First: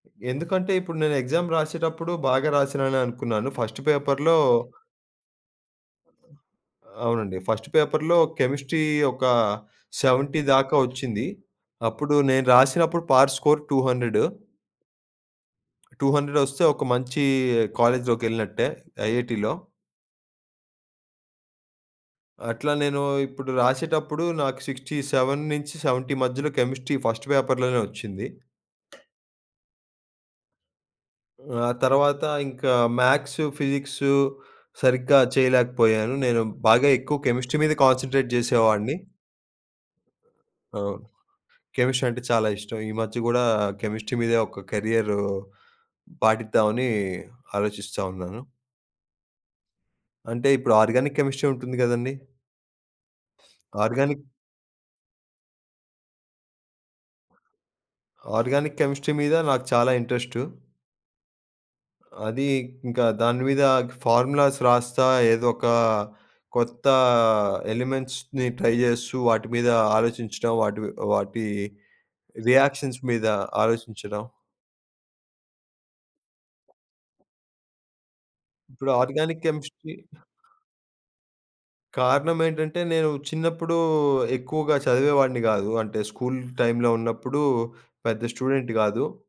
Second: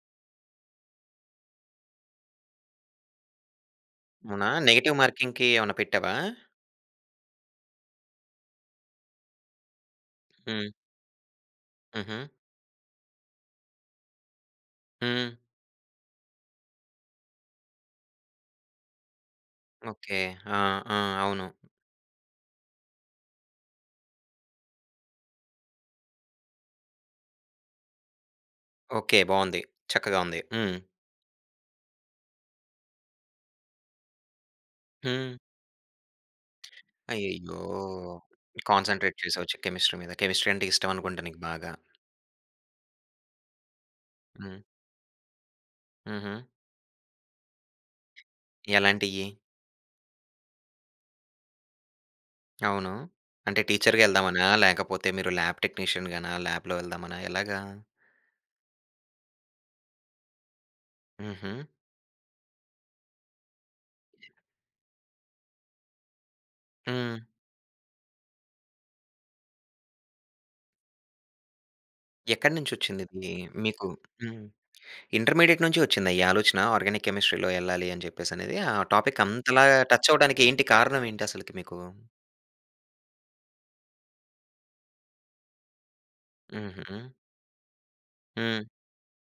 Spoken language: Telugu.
ఎందుకంటే, ఇప్పుడు నేను ఎగ్జామ్‌ రాసేటప్పుడు బాగా రాసానని అనుకున్నాను. ఫస్ట్ పేపర్‌లో అవునా? నెగెటివ్ మార్కింగ్‌కి ఏమన్నాపెట్టావా? అవునండి. ఫస్ట్ పేపర్‌లో కెమిస్ట్రీ ఒక 70 హ్మ్. దాక ఒచ్చింది. అప్పుడు హుహు. నేను రాసినప్పుడు, పార్ట్ స్కోర్ 200 హ్మ్. 200 ఒస్తే, ఒక మంచి కాలేజ్‌లోకెళ్ళినట్టే, ఐఐటీలో. ఓకే. ఆ! ఆ! అవును. అట్లా నేను ఇప్పుడు రాసేటప్పుడు, నాకు 67-70 మధ్యలో కెమిస్ట్రీ ఫస్ట్ పేపర్‌లోనే ఒచ్చింది. ఓకే బావుంది. చక్కగా ఉంది. హ్మ్. ఆ! తర్వాత ఇంకా మ్యాథ్స్, ఫిజిక్స్ సరిగ్గా హ్మ్. చేయలేకపోయాను. నేను బాగా ఎక్కువ కెమిస్ట్రీ అయ్యయ్యో! మీద కాన్సన్‌ట్రేట్ జేసేవాడిని. కాన్సన్‌ట్రేట్ చేసావు చిక్ కెమిస్ట్రీ మీద. కెమిస్ట్రీ అంటే అవును. ఇష్టమనుకుంటా నీకు బాగా? కెమిస్ట్రీ అంటే చాలా ఇష్టం. ఈ మధ్య గూడా కెమిస్ట్రీ మీదే హ్మ్. ఒక కెరియర్ హుహు. పాటిద్దామని, ఆలోచిస్తా ఉన్నాను. ఎలాంటియి? అంటే, ఇప్పుడు ఆర్గానిక్ కెమిస్ట్రీ ఉంటుంది గదండీ! అవును. అంటే టీచర్‌గా ఆర్గానిక్ ఎళ్దామనా, లేకపోతే మీరు ల్యాబ్ టెక్నీషియన్ గాన, ల్యాబ్‌లో ఎళ్దామనా ఎలాగా? ఆర్గానిక్ కెమిస్ట్రీ మీద నాకు చాలా ఇంట్రెస్టు. హుహు. అది ఇంకా దానిమీద ఫార్ములాస్ రాస్తా, ఏదోక కొత్త హ్మ్. ఎలిమెంట్స్‌ని ట్రై జేస్తూ, వాటిమీద ఆలోచించడం, వాటి వి వాటి రియాక్షన్స్ ఎక్కడినుంచొచ్చింది మీద ఇది. మీకు, ఆలోచించడం. హ్మ్. ఇంటర్‌మీడియేట్ నుంచి ఒచ్చిందా ఈ ఆలోచన, ఆర్గానిక్ కెమిస్ట్రీ‌లో ఎళ్ళాలి అని జెప్పేసనేది? ఆ ఇప్పుడు టాపిక్ ఆర్గానిక్ అంతలాగా కెమిస్ట్రీ టచ్ అవ్వడానికి ఏంటి కారణం ఏంటి అసలకి మీకు? కారణం ఏంటంటే, నేను చిన్నప్పుడు ఎక్కువగా చదివేవాడిని గాదు. అంటే, స్కూల్ టైమ్‌లో హుహు. ఉన్నప్పుడు పెద్ద హ్మ్. స్టూడెంట్ గాదు.